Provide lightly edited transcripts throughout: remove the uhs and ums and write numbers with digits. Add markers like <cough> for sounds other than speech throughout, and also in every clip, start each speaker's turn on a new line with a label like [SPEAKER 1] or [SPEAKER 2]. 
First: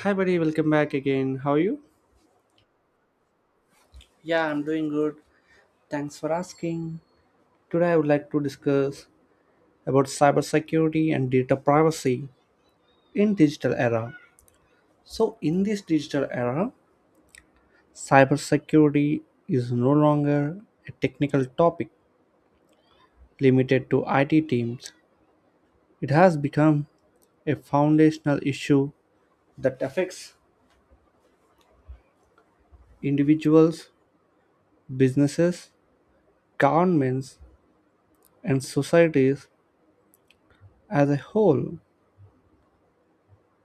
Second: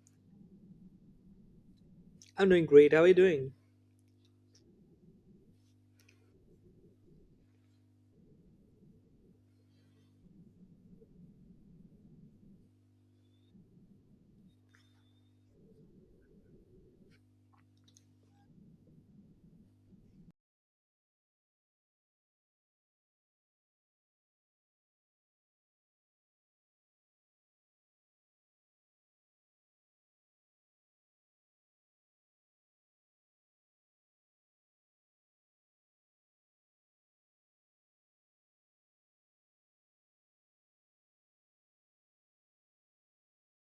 [SPEAKER 1] Hi, buddy. Welcome back again. How are you?
[SPEAKER 2] I'm doing great. How are you doing?
[SPEAKER 1] Yeah, I'm doing good. Thanks for asking. Today, I would like to discuss about cybersecurity and data privacy in digital era. So, in this digital era, cybersecurity is no longer a technical topic limited to IT teams. It has become a foundational issue that affects individuals, businesses, governments, and societies as a whole.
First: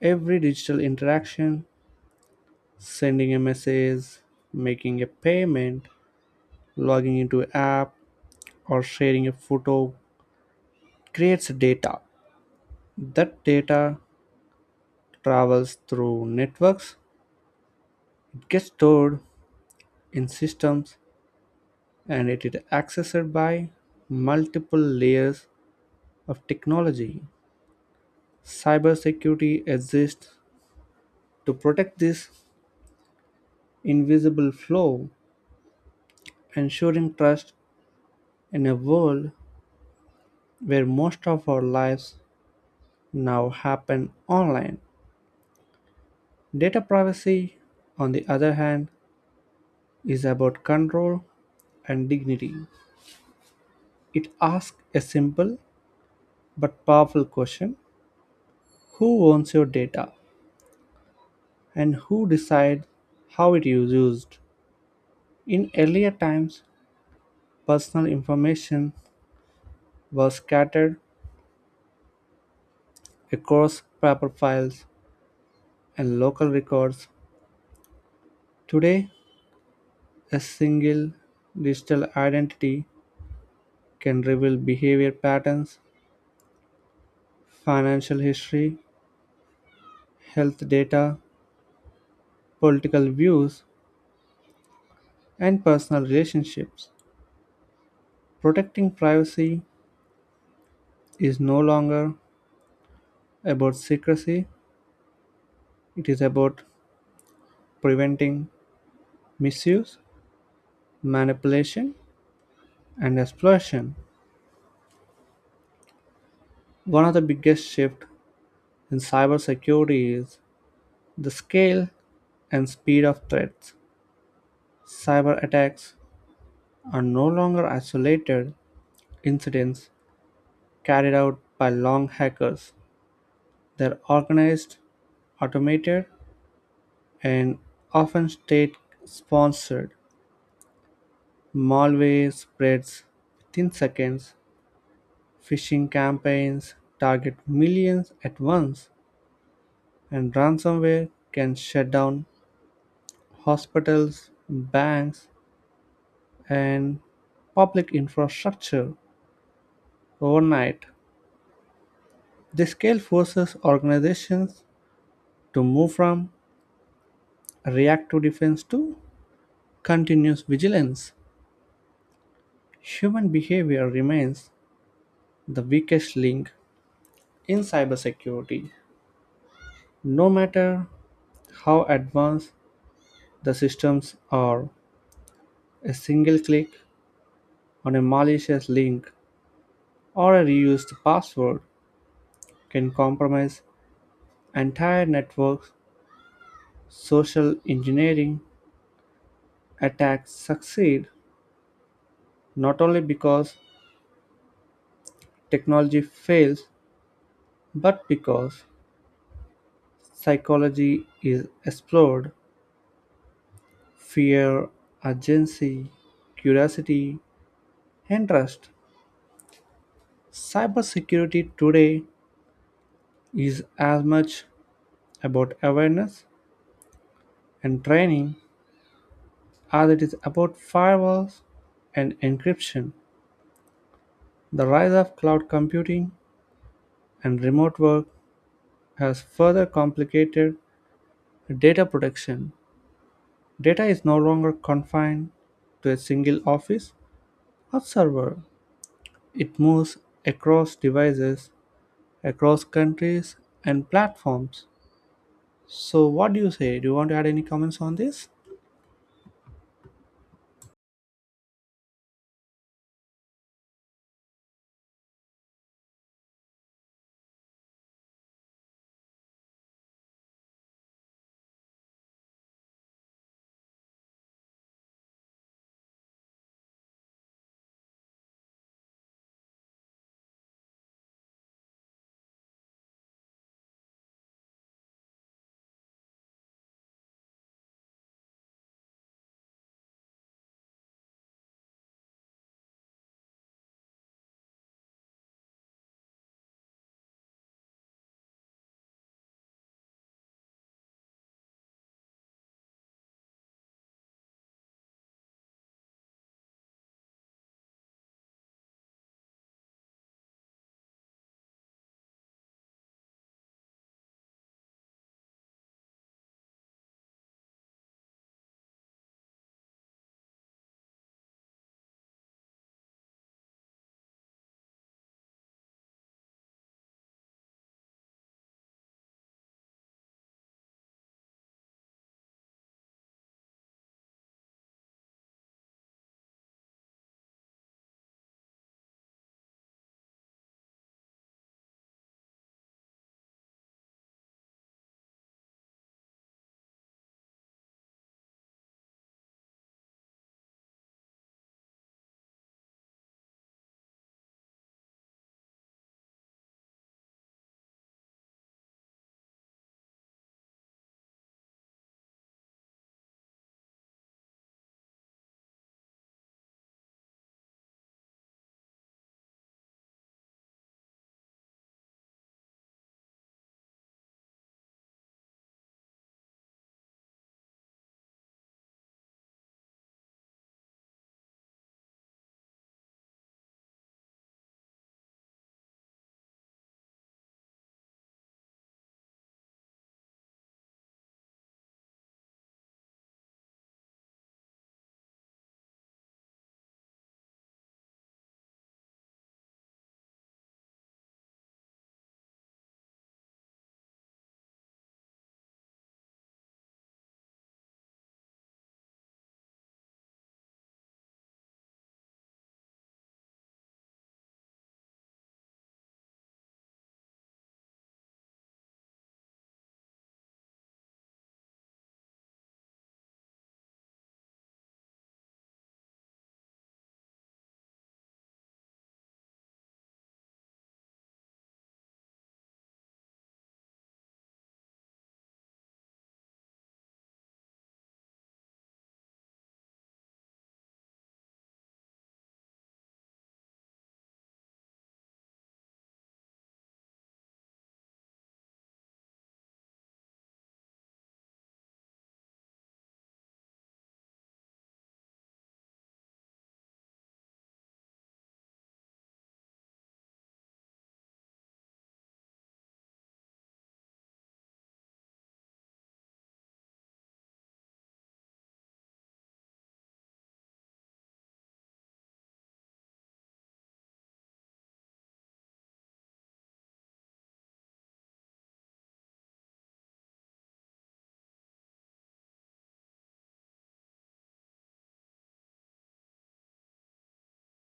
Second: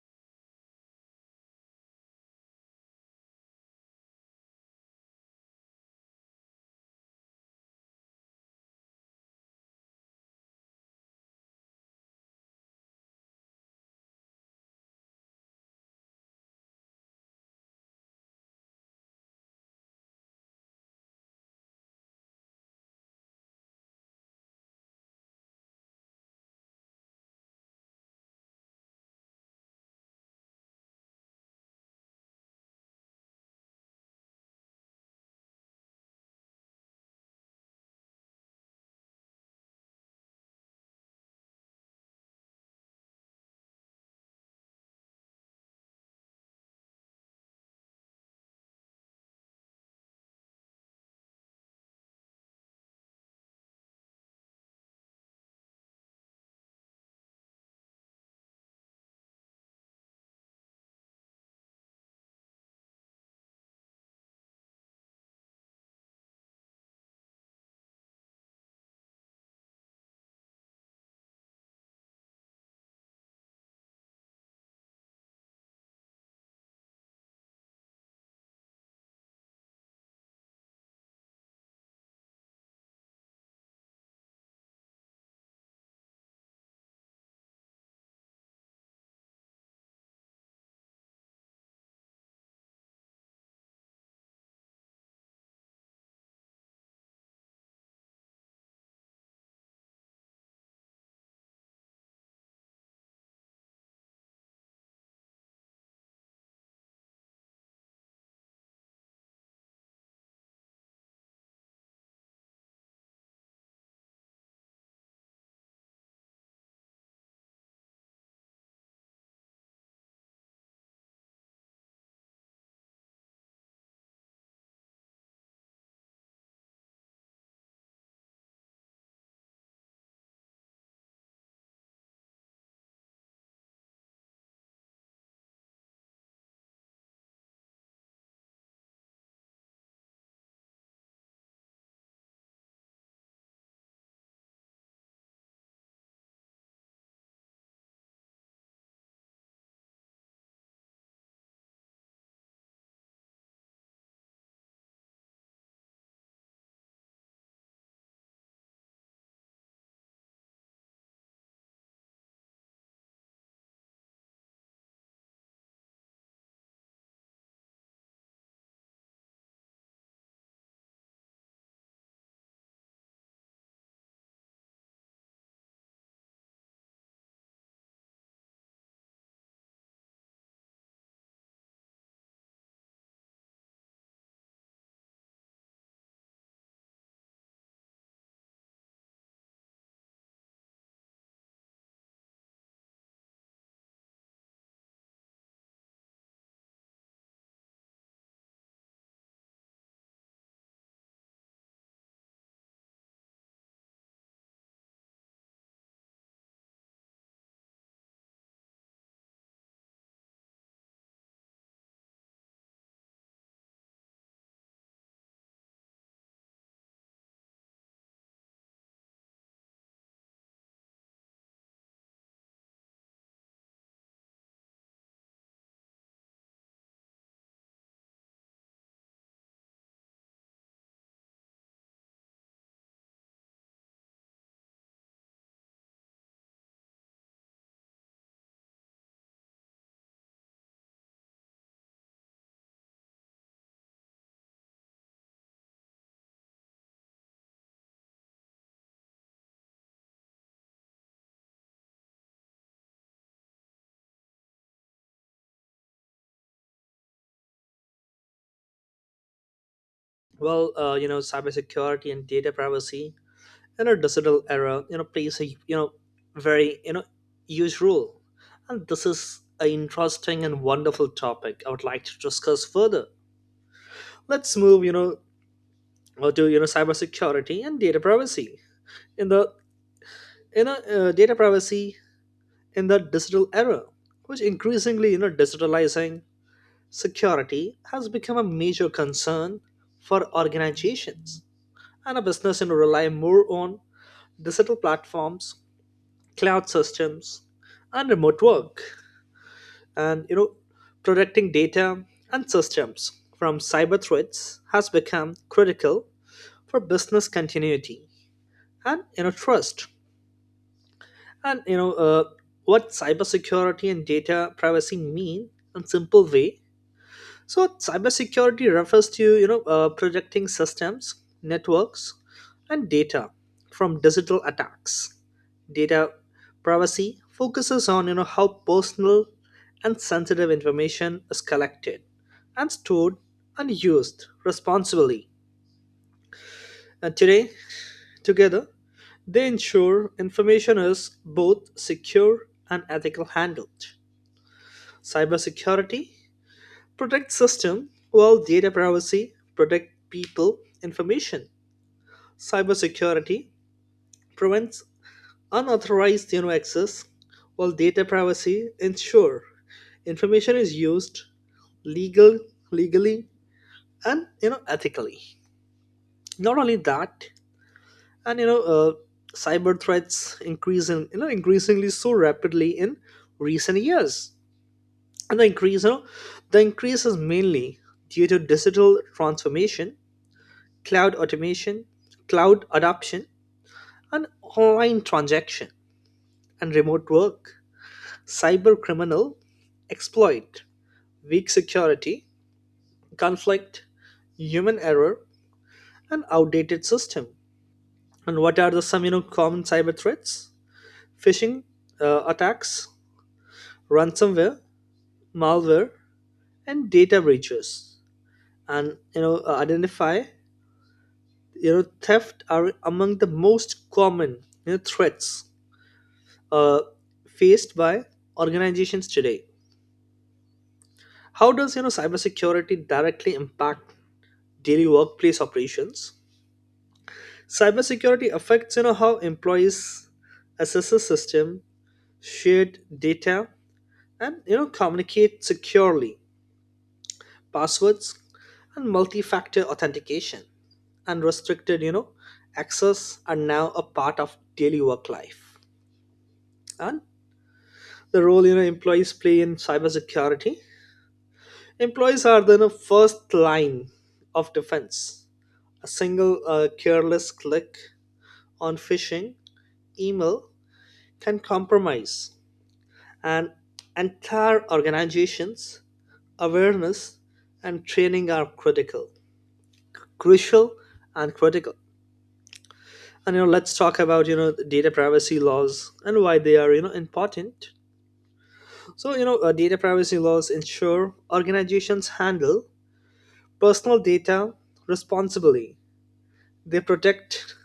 [SPEAKER 1] Every digital interaction, sending a message, making a payment, logging into an app, or sharing a photo, creates data. That data travels through networks, it gets stored in systems, and it is accessed by multiple layers of technology. Cybersecurity exists to protect this invisible flow, ensuring trust in a world where most of our lives now happen online. Data privacy, on the other hand, is about control and dignity. It asks a simple but powerful question: who owns your data? And who decides how it is used? In earlier times, personal information was scattered across paper files and local records. Today, a single digital identity can reveal behavior patterns, financial history, health data, political views, and personal relationships. Protecting privacy is no longer about secrecy, it is about preventing misuse, manipulation, and exploitation. One of the biggest shifts in cybersecurity is the scale and speed of threats. Cyber attacks are no longer isolated incidents carried out by long hackers. They're organized, automated, and often state-sponsored. Malware spreads within seconds. Phishing campaigns target millions at once, and ransomware can shut down hospitals, banks, and public infrastructure overnight. The scale forces organizations to move from reactive defense to continuous vigilance. Human behavior remains the weakest link in cybersecurity. No matter how advanced the systems are, a single click on a malicious link or a reused password can compromise entire networks. Social engineering attacks succeed not only because technology fails, but because psychology is explored: fear, urgency, curiosity, and trust. Cybersecurity today is as much about awareness and training as it is about firewalls and encryption. The rise of cloud computing and remote work has further complicated data protection. Data is no longer confined to a single office or server. It moves across devices, across countries and platforms. So, what do you say? Do you want to add any comments on this?
[SPEAKER 2] Well, cybersecurity and data privacy in our digital era, plays a very huge role, and this is an interesting and wonderful topic. I would like to discuss further. Let's move, to cybersecurity and data privacy in the data privacy in the digital era, which increasingly digitalizing security has become a major concern for organizations and a business and rely more on digital platforms, cloud systems, and remote work, and protecting data and systems from cyber threats has become critical for business continuity and trust. And what cybersecurity and data privacy mean in simple way. So cybersecurity refers to protecting systems, networks, and data from digital attacks. Data privacy focuses on how personal and sensitive information is collected and stored and used responsibly. And today, together, they ensure information is both secure and ethical handled. Cybersecurity protect system well data privacy protect people information. Cybersecurity prevents unauthorized access while data privacy ensure information is used legal legally and ethically, not only that. And cyber threats increasing increasingly so rapidly in recent years, and the increase is mainly due to digital transformation, cloud automation, cloud adoption, and online transaction and remote work. Cyber criminal exploit, weak security, conflict, human error, and outdated system. And what are the some common cyber threats? Phishing attacks, ransomware, malware, and data breaches. And identify theft are among the most common threats uh, faced by organizations today. How does cybersecurity directly impact daily workplace operations? Cybersecurity affects how employees access the system, shared data, and communicate securely. Passwords and multi-factor authentication and restricted access are now a part of daily work life. And the role employees play in cybersecurity. Employees are the first line of defense. A single careless click on phishing email can compromise an entire organization's awareness, and training are critical, crucial, and critical. And let's talk about the data privacy laws and why they are important. So data privacy laws ensure organizations handle personal data responsibly. They protect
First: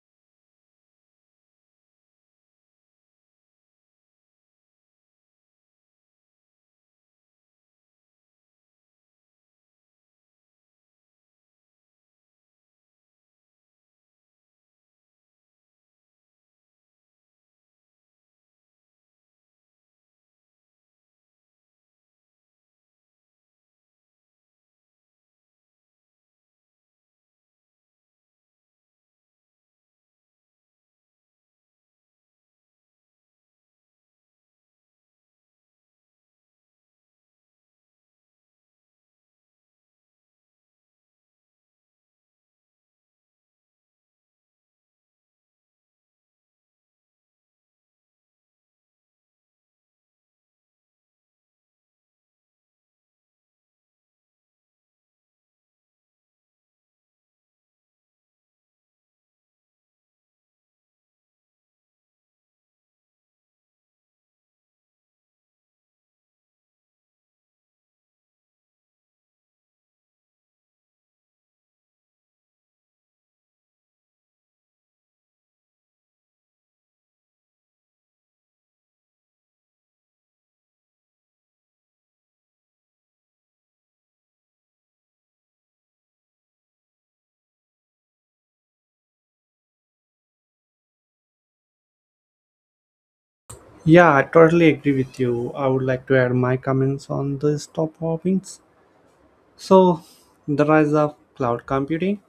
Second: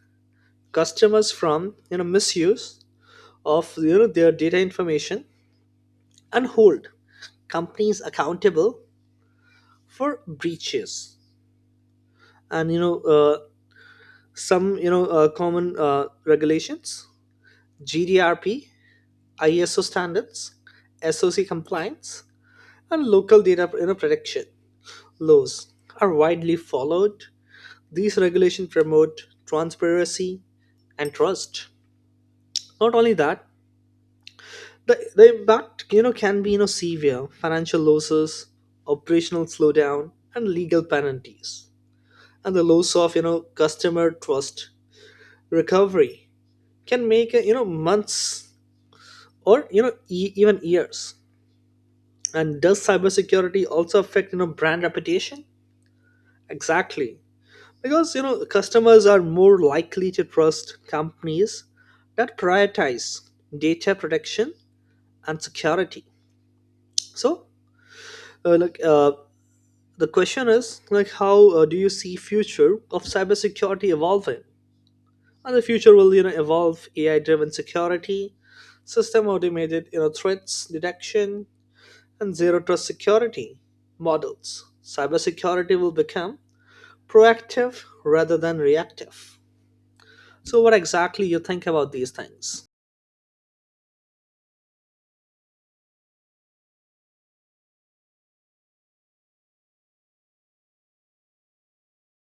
[SPEAKER 2] customers from misuse of their data information and hold companies accountable for breaches. And some common regulations, GDRP, iso standards, soc compliance, and local data protection laws are widely followed. These regulations promote transparency and trust, not only that. The impact can be severe financial losses, operational slowdown, and legal penalties. And the loss of customer trust recovery can make months or even years. And does cybersecurity also affect brand reputation? Exactly, because customers are more likely to trust companies that prioritize data protection and security. So, uh, like uh, the question is, like, how do you see future of cybersecurity evolving? And the future will evolve AI driven security, system automated threats detection and zero trust security models. Cybersecurity will become proactive rather than reactive. So what exactly you think about these things?
[SPEAKER 1] Yeah, I totally agree with you. I would like to add my comments on these top hobbies. So, the rise of cloud computing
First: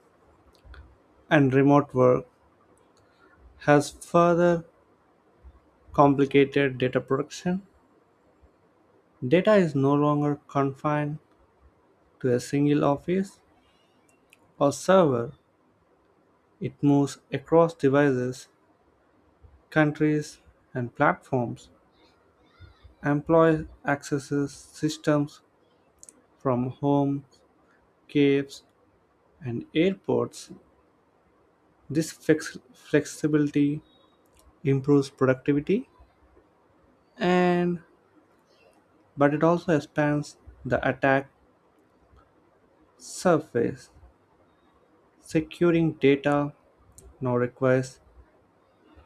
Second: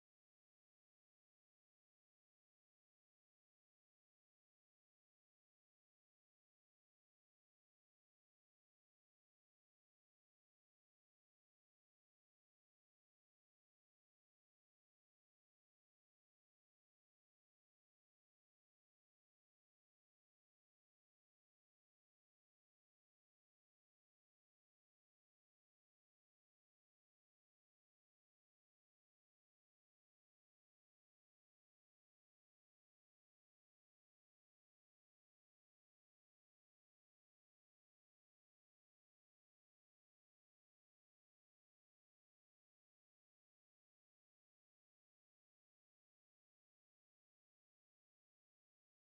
[SPEAKER 1] and remote work has further complicated data production. Data is no longer confined to a single office or server, it moves across devices, countries, and platforms. Employees access systems from homes, caves, and airports. This flexibility improves productivity and but it also expands the attack surface. Securing data now requires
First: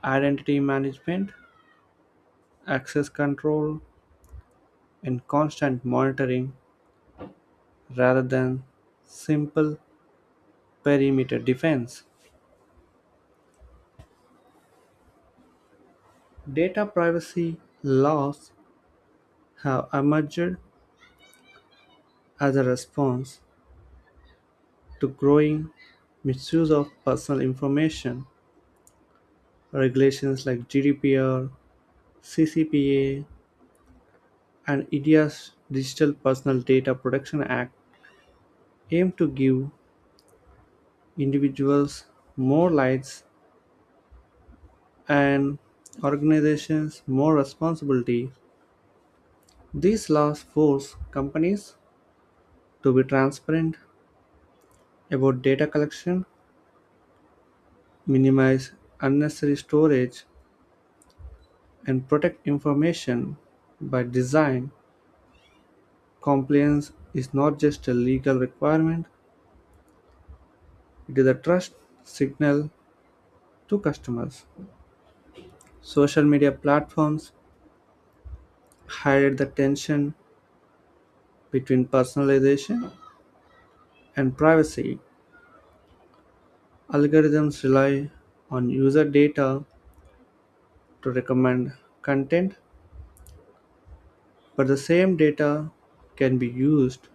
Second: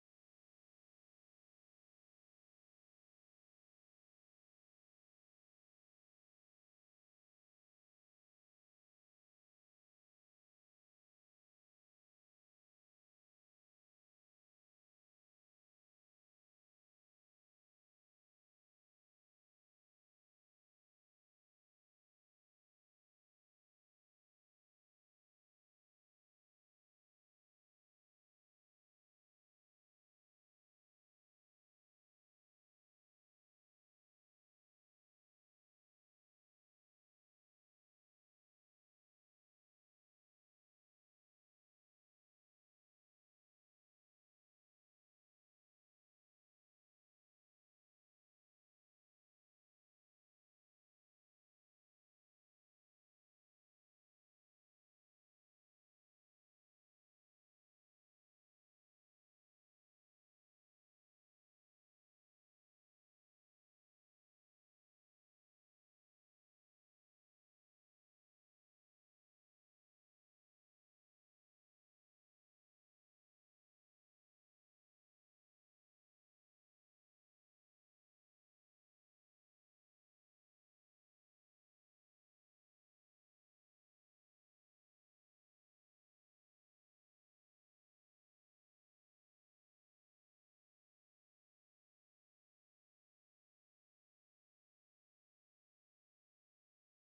[SPEAKER 1] identity management, access control, and constant monitoring rather than simple perimeter defense. Data privacy laws have emerged as a response to growing misuse of personal information. Regulations like GDPR, CCPA, and India's Digital Personal Data Protection Act aim to give individuals more rights and organizations more responsibility. These laws force companies to be transparent about data collection, minimize unnecessary storage, and protect information by design. Compliance is not just a legal requirement, it is a trust signal to customers. Social media platforms highlight the tension between personalization and privacy. Algorithms rely on user data to recommend content, but the same data can be used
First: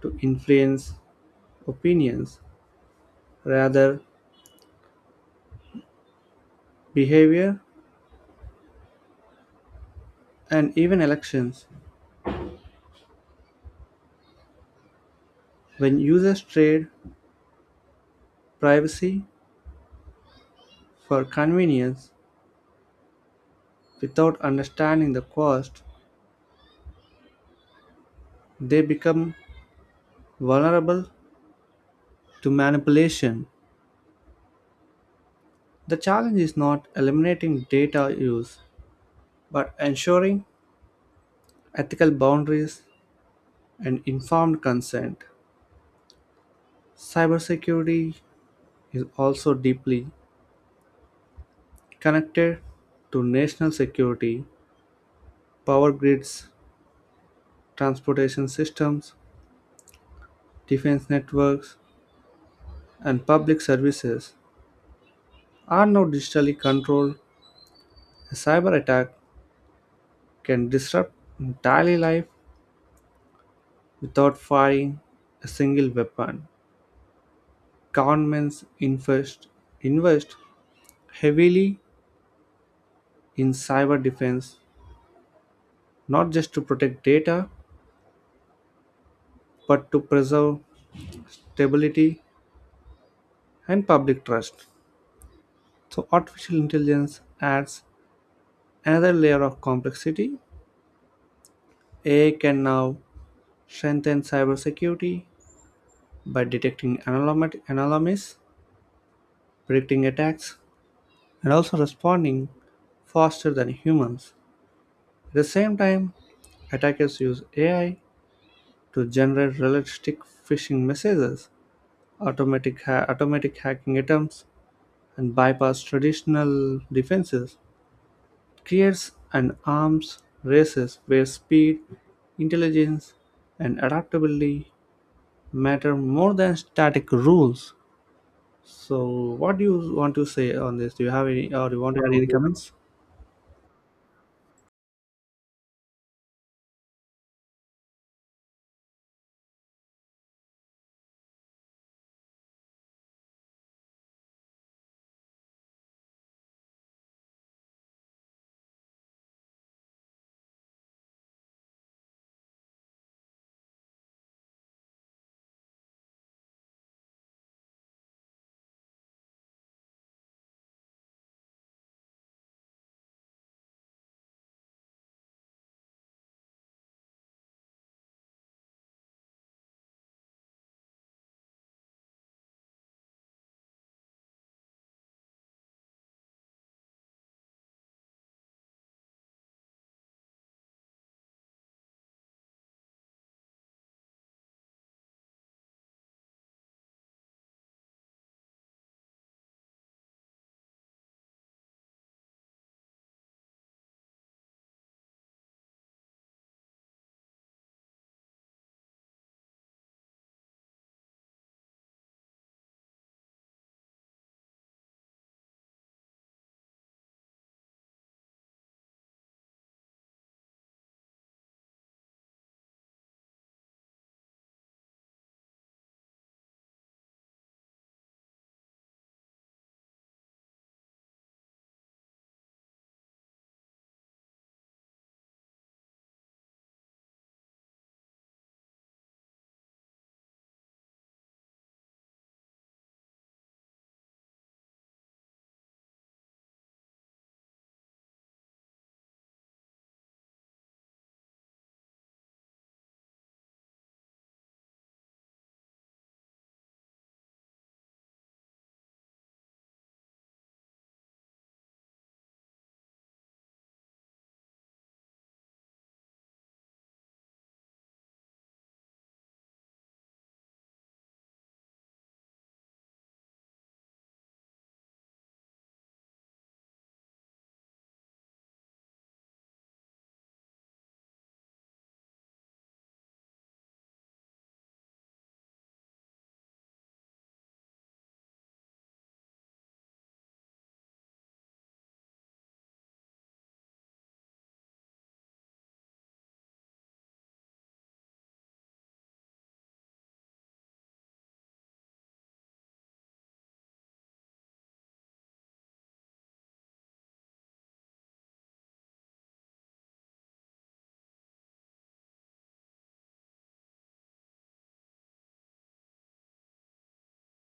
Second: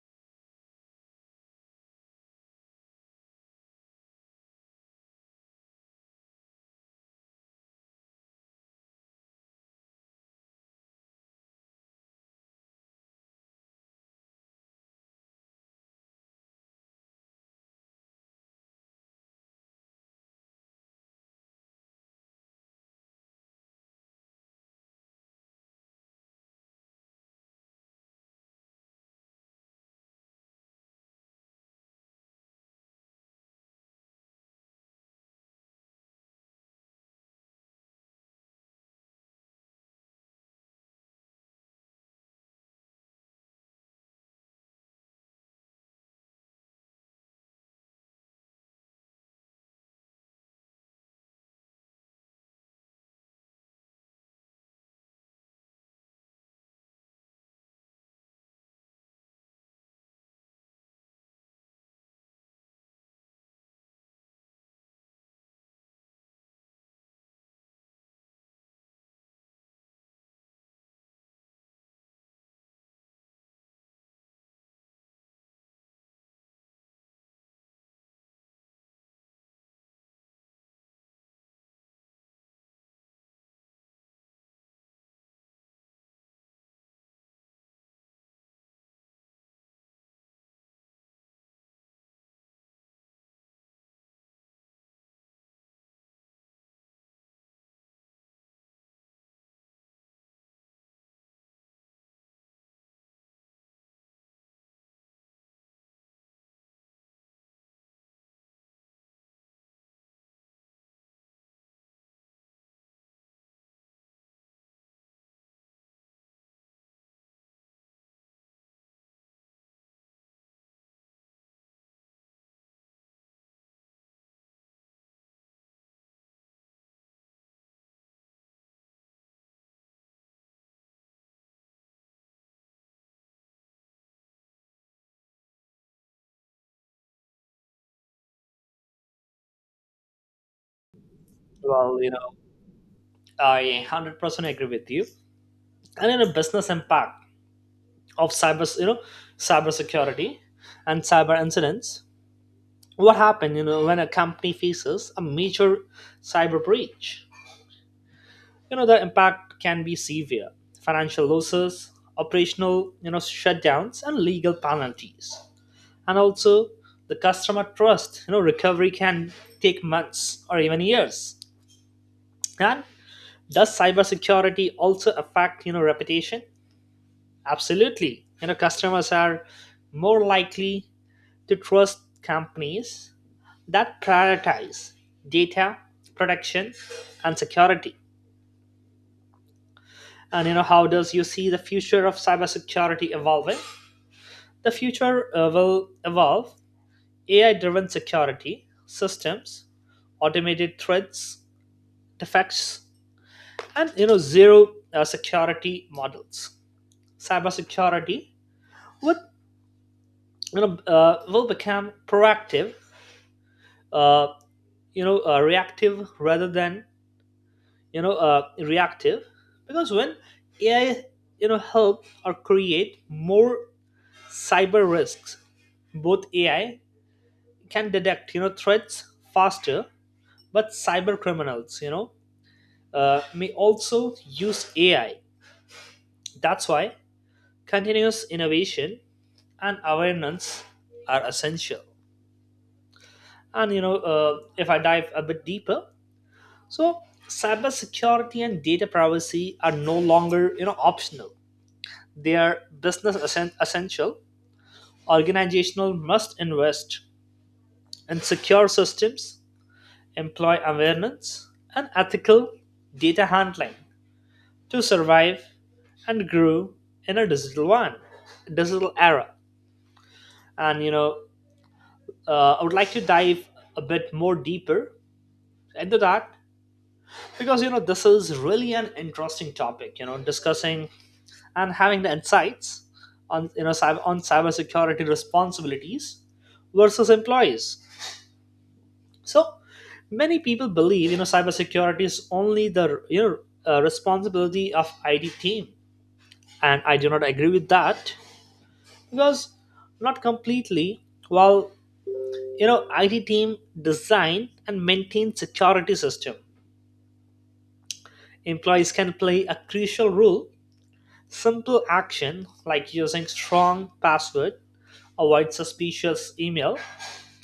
[SPEAKER 1] to influence opinions, rather, behavior, and even elections. When users trade privacy for convenience without understanding the cost, they become vulnerable to manipulation. The challenge is not eliminating data use, but ensuring ethical boundaries and informed consent. Cybersecurity is also deeply connected to national security. Power grids, transportation systems, defense networks, and public services are now digitally controlled. A cyber attack can disrupt entire life without firing a single weapon. Governments invest heavily in cyber defense, not just to protect data, but to preserve stability and public trust. So artificial intelligence adds another layer of complexity. AI can now strengthen cybersecurity by detecting anomalies, predicting attacks, and also responding faster than humans. At the same time, attackers use AI to generate realistic phishing messages, automatic hacking attempts, and bypass traditional defenses. It creates an arms races where speed, intelligence, and adaptability matter more than static rules. So, what do you want to say on this? Do you have any, or you want
[SPEAKER 2] Well,
[SPEAKER 1] to add any comments?
[SPEAKER 2] I 100% agree with you. And in a business impact of cyber, cybersecurity and cyber incidents, what happens when a company faces a major cyber breach, the impact can be severe financial losses, operational shutdowns and legal penalties. And also the customer trust recovery can take months or even years. And does cybersecurity also affect reputation? Absolutely, customers are more likely to trust companies that prioritize data protection and security. And how does you see the future of cybersecurity evolving? The future will evolve AI driven security systems, automated threats defects, and zero security models. Cybersecurity would you know will become proactive, uh, you know reactive rather than reactive. Because when AI help or create more cyber risks, both AI can detect threats faster, but cyber criminals may also use AI. That's why continuous innovation and awareness are essential. And if I dive a bit deeper, so cybersecurity and data privacy are no longer optional. They are business essential. Organizational must invest in secure systems, employ awareness, and ethical data handling to survive and grow in a digital era. And I would like to dive a bit more deeper into that, because this is really an interesting topic. You know, discussing and having the insights on on cybersecurity responsibilities versus employees. So many people believe cybersecurity is only the responsibility of IT team, and I do not agree with that, because not completely. While IT team design and maintain security system, employees can play a crucial role. Simple action like using strong password, avoid suspicious email,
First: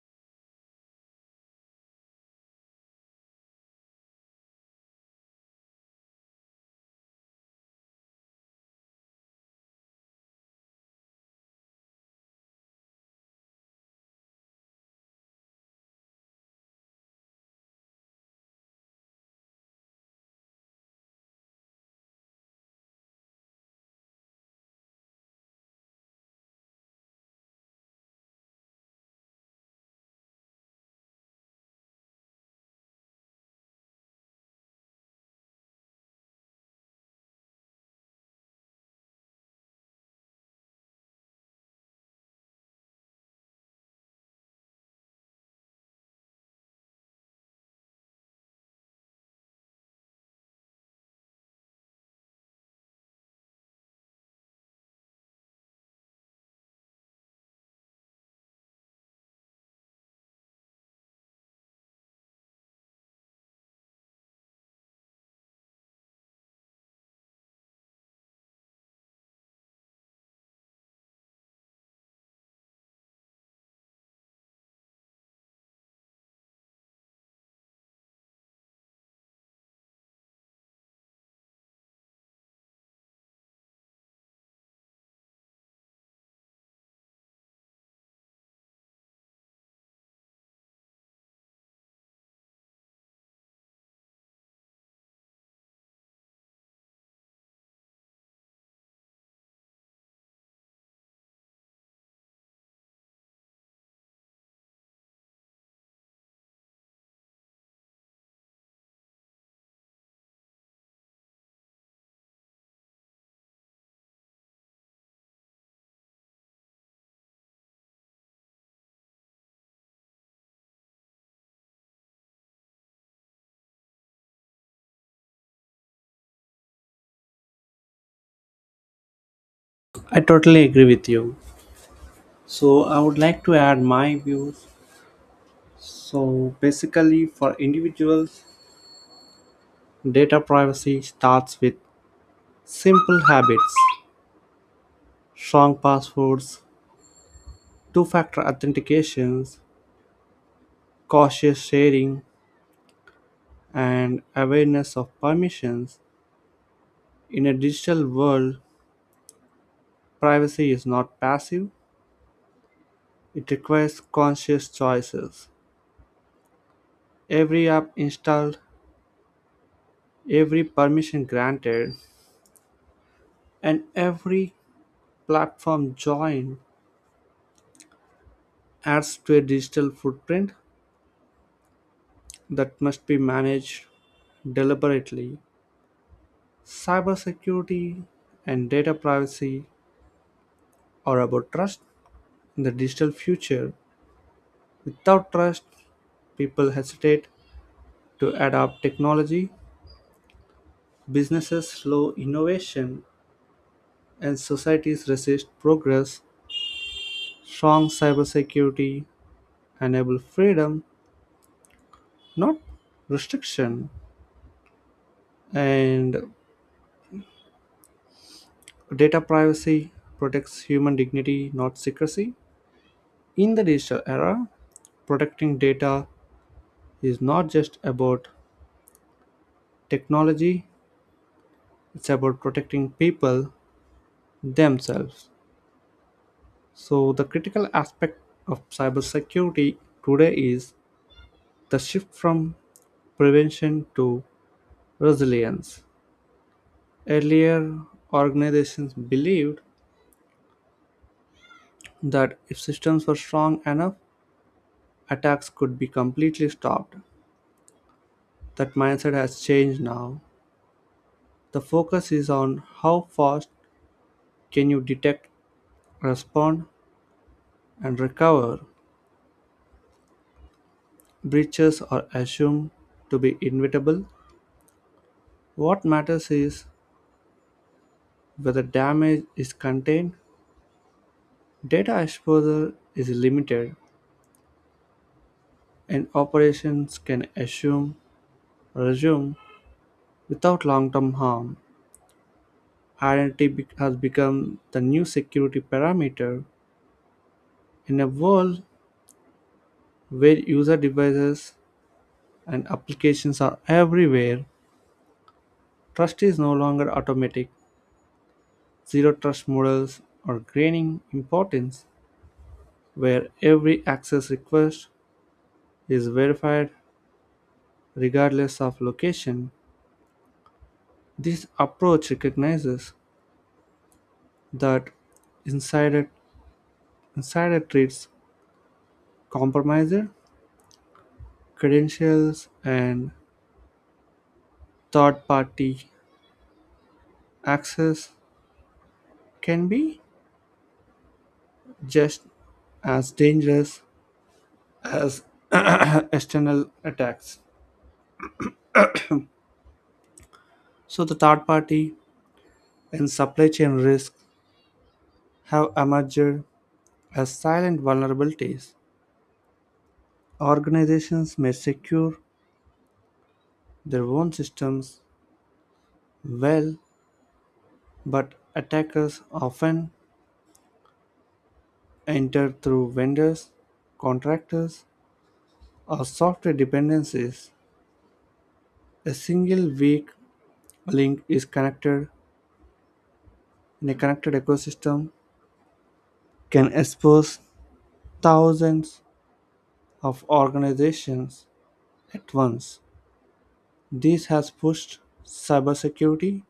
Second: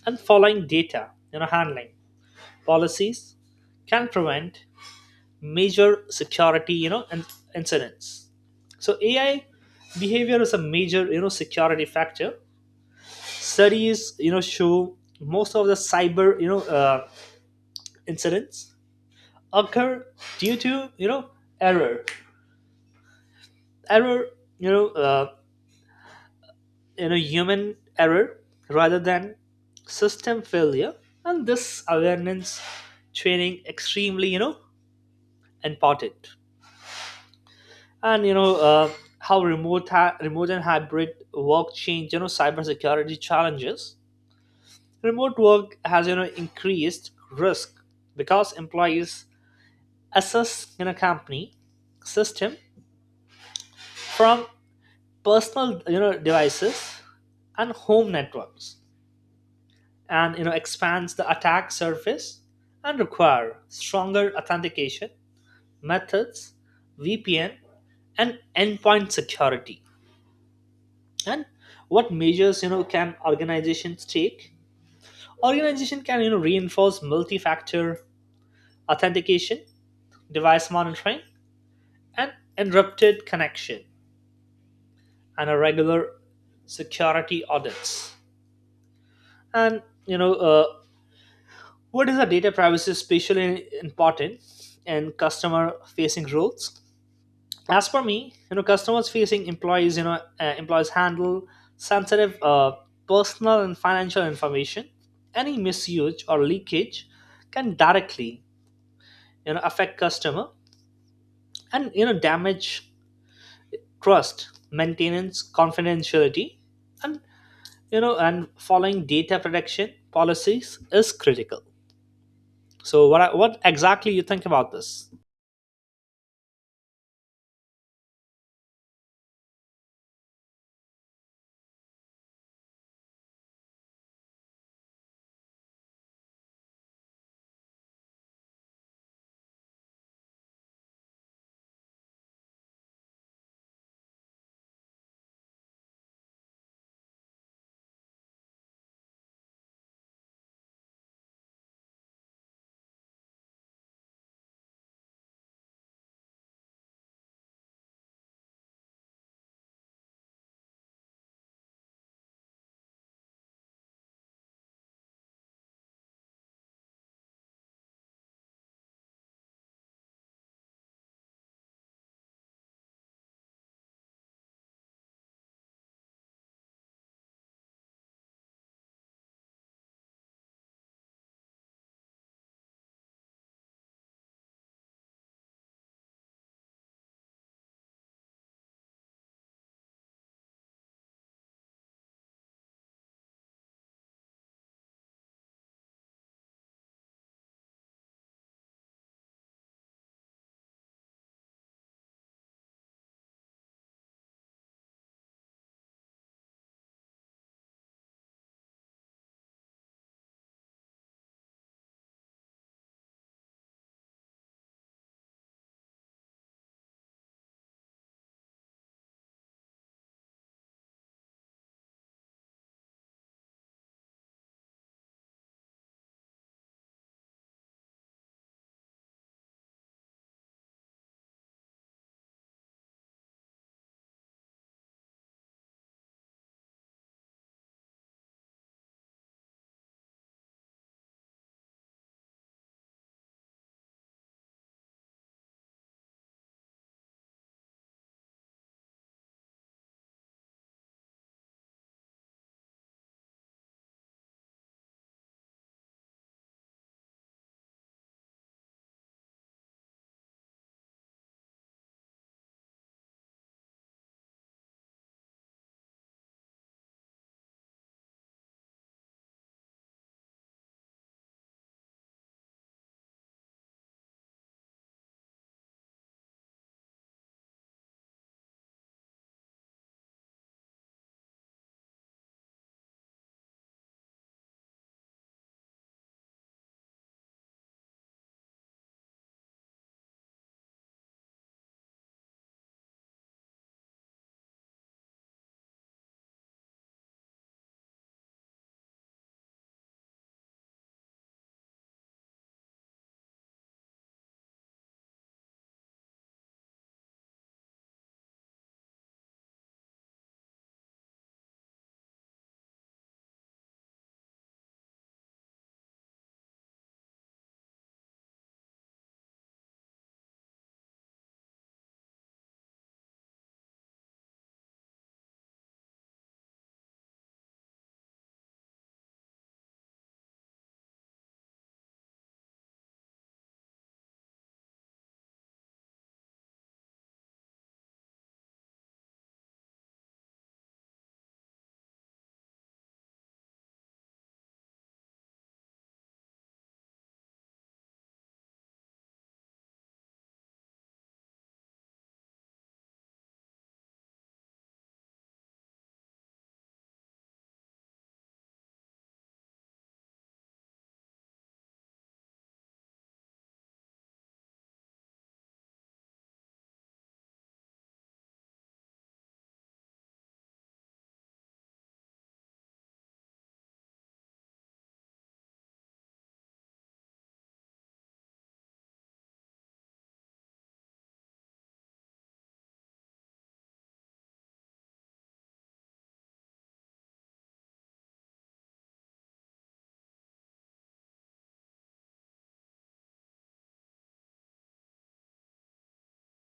[SPEAKER 2] and following data handling policies can prevent major security you know and incidents. So AI behavior is a major security factor. Studies show most of the cyber incidents occur due to you know error error you know uh, you know human error rather than system failure, and this awareness training extremely important. And how remote and hybrid work change cybersecurity challenges. Remote work has increased risk, because employees assess company system from personal devices and home networks, and expands the attack surface and require stronger authentication methods, VPN, and endpoint security. And what measures can organizations take? Organization can reinforce multi-factor authentication, device monitoring, and encrypted connection, and a regular security audits. And what is the data privacy especially important in customer facing roles? As for me, customers facing employees, employees handle sensitive personal and financial information. Any misuse or leakage can directly, affect customer and damage trust, maintenance, confidentiality, and and following data protection policies is critical. So, what exactly you think about this?
[SPEAKER 1] I totally agree with you. So I would like to add my views. So basically, for individuals, data privacy starts with simple habits, strong passwords, two factor authentications, cautious sharing, and awareness of permissions. In a digital world, privacy is not passive, it requires conscious choices. Every app installed, every permission granted, and every platform joined adds to a digital footprint that must be managed deliberately. Cybersecurity and data privacy are about trust in the digital future. Without trust, people hesitate to adopt technology, businesses slow innovation, and societies resist progress. Strong cybersecurity enable freedom, not restriction, and data privacy protects human dignity, not secrecy. In the digital era, protecting data is not just about technology, it's about protecting people themselves. So, the critical aspect of cybersecurity today is the shift from prevention to resilience. Earlier, organizations believed that if systems were strong enough, attacks could be completely stopped. That mindset has changed now. The focus is on how fast can you detect, respond, and recover. Breaches are assumed to be inevitable. What matters is whether damage is contained, data exposure is limited, and operations can assume resume without long-term harm. Has become the new security parameter in a world where user devices and applications are everywhere. Trust is no longer automatic. Zero trust models are gaining importance where every access request is verified regardless of location. This approach recognizes that insider, insider treats, compromised credentials, and third party access can be just as dangerous as <clears throat> external attacks. So, the third party and supply chain risk have emerged as silent vulnerabilities. Organizations may secure their own systems well, but attackers often enter through vendors, contractors, or software dependencies. A single weak link is connected in a connected ecosystem can expose thousands of organizations at once. This has pushed cybersecurity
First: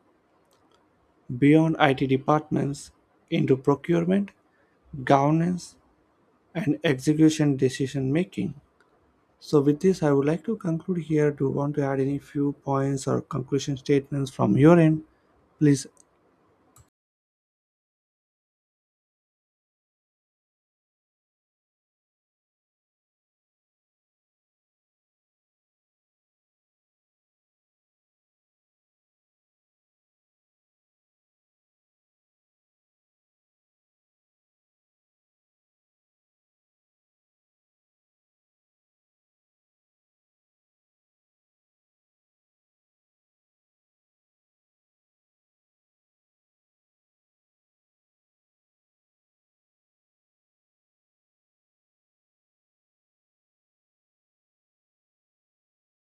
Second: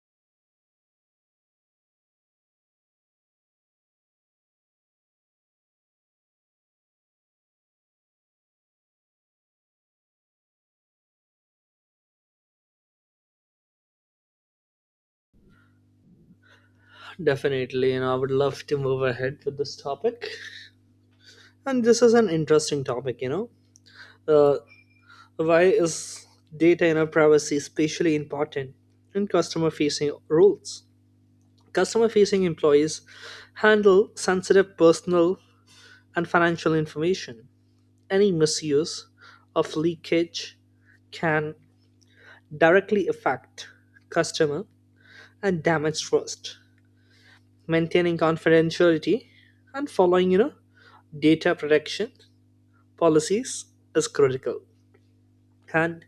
[SPEAKER 1] beyond IT departments into procurement, governance, and execution decision making. So with this, I would like to conclude here. Do you want to add any few points or conclusion statements from your end? Please.
[SPEAKER 2] Definitely, I would love to move ahead with this topic. And this is an interesting topic. Uh, why is data in our privacy especially important in customer facing roles? Customer facing employees handle sensitive personal and financial information. Any misuse of leakage can directly affect customer and damage trust. Maintaining confidentiality and following, data protection policies is critical. And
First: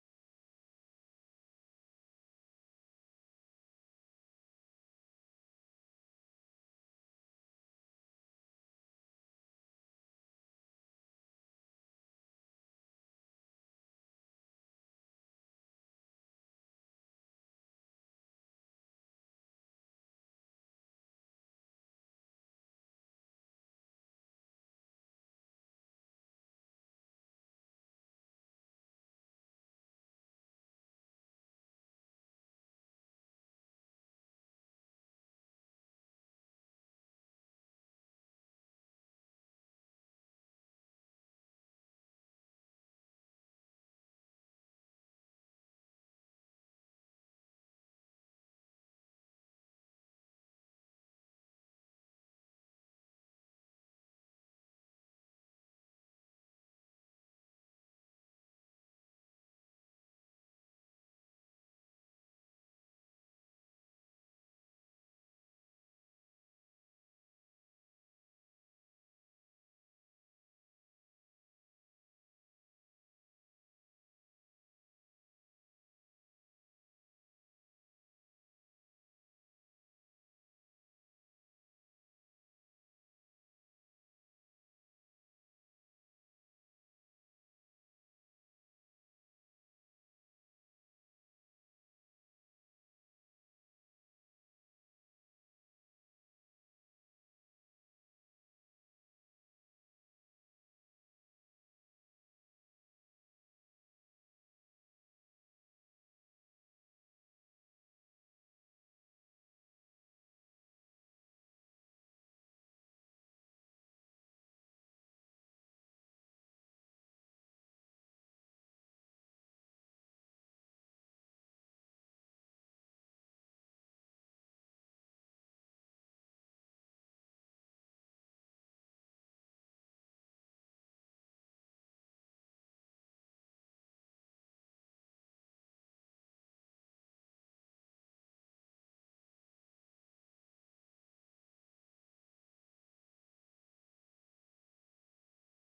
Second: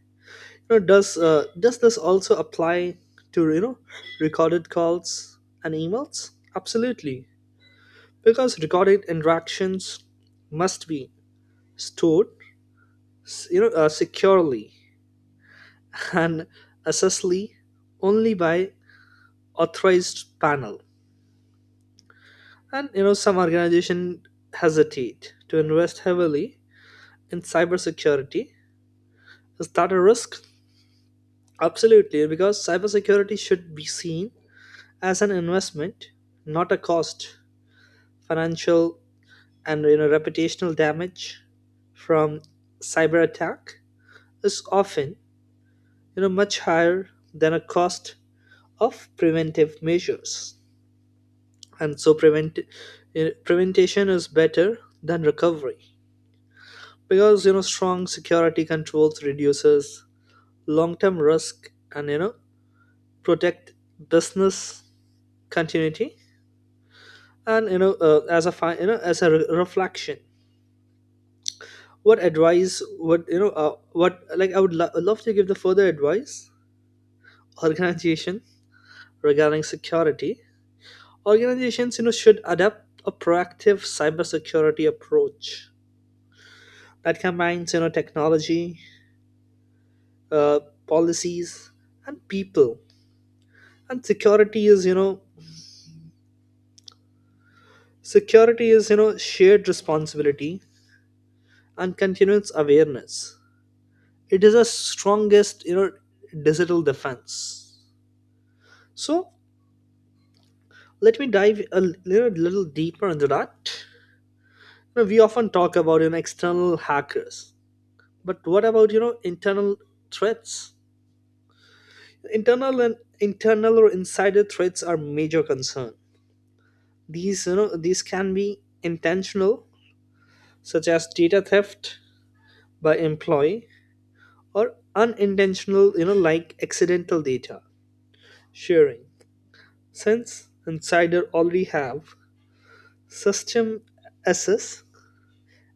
[SPEAKER 2] does this also apply to recorded calls and emails? Absolutely, because recorded interactions must be stored securely and accessibly only by authorized panel. And some organization hesitate to invest heavily in cybersecurity, is that a risk? Absolutely, because cybersecurity should be seen as an investment, not a cost. Financial and reputational damage from cyber attack is often much higher than a cost of preventive measures, and so prevention is better than recovery, because strong security controls reduces long-term risk and protect business continuity. And as a as a reflection, what advice would you know what like I would love to give, the further advice organization regarding security. Organizations should adopt a proactive cybersecurity approach that combines technology, uh, policies and people, and security is shared responsibility, and continuous awareness, it is our strongest digital defense. So let me dive a little deeper into that. We often talk about external hackers, but what about internal threats? Internal and internal or insider threats are major concern. These these can be intentional, such as data theft by employee, or unintentional, like accidental data sharing, since insider already have system access,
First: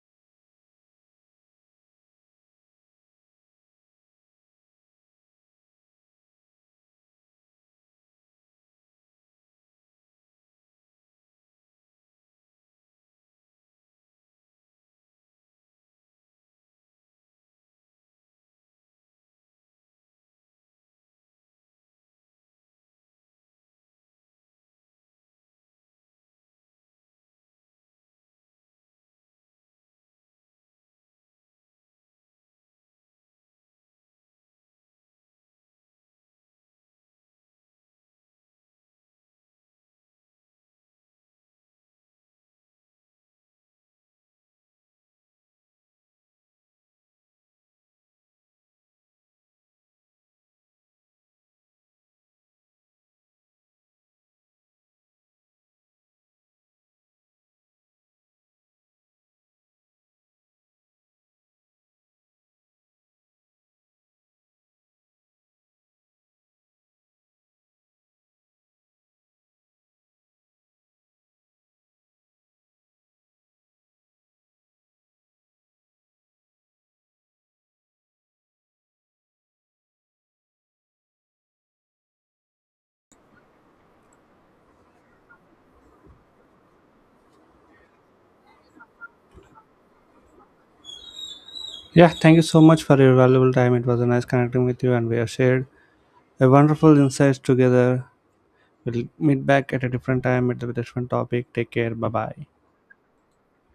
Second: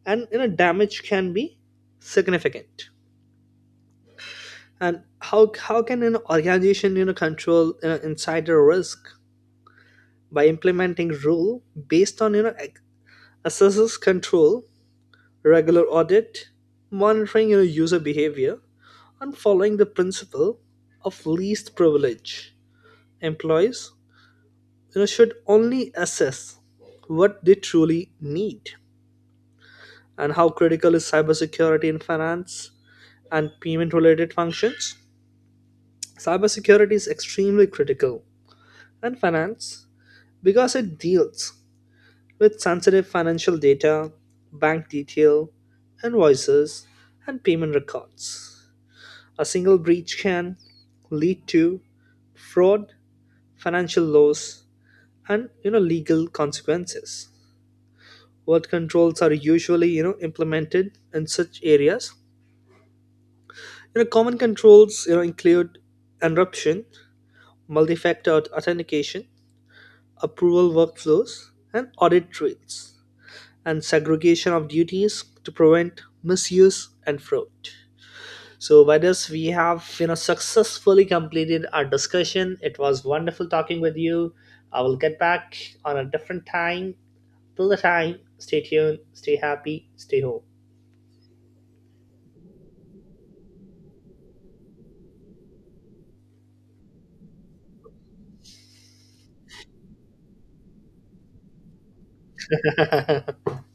[SPEAKER 2] and damage can be significant. And how can an organization control insider risk? By implementing rule based on assesses control, regular audit, monitoring user behavior, and following the principle of least privilege. Employees should only assess what they truly need. And how critical is cybersecurity in finance and payment related functions? Cybersecurity is extremely critical, and finance, because it deals with sensitive financial data, bank detail, invoices, and payment records. A single breach can lead to fraud, financial loss, and legal consequences. What controls are usually implemented in such areas? Common controls include encryption, multi-factor authentication, approval workflows, and audit trails, and segregation of duties to prevent misuse and fraud. So, by this, we have successfully completed our discussion. It was wonderful talking with you. I will get back on a different time. Till the time, stay tuned, stay happy, stay
[SPEAKER 1] Yeah, thank you so much for your valuable time. It was a nice connecting with you, and we have shared a wonderful insights together. We'll meet back at a different time with a different topic. Take care. Bye bye.
[SPEAKER 2] home. <laughs>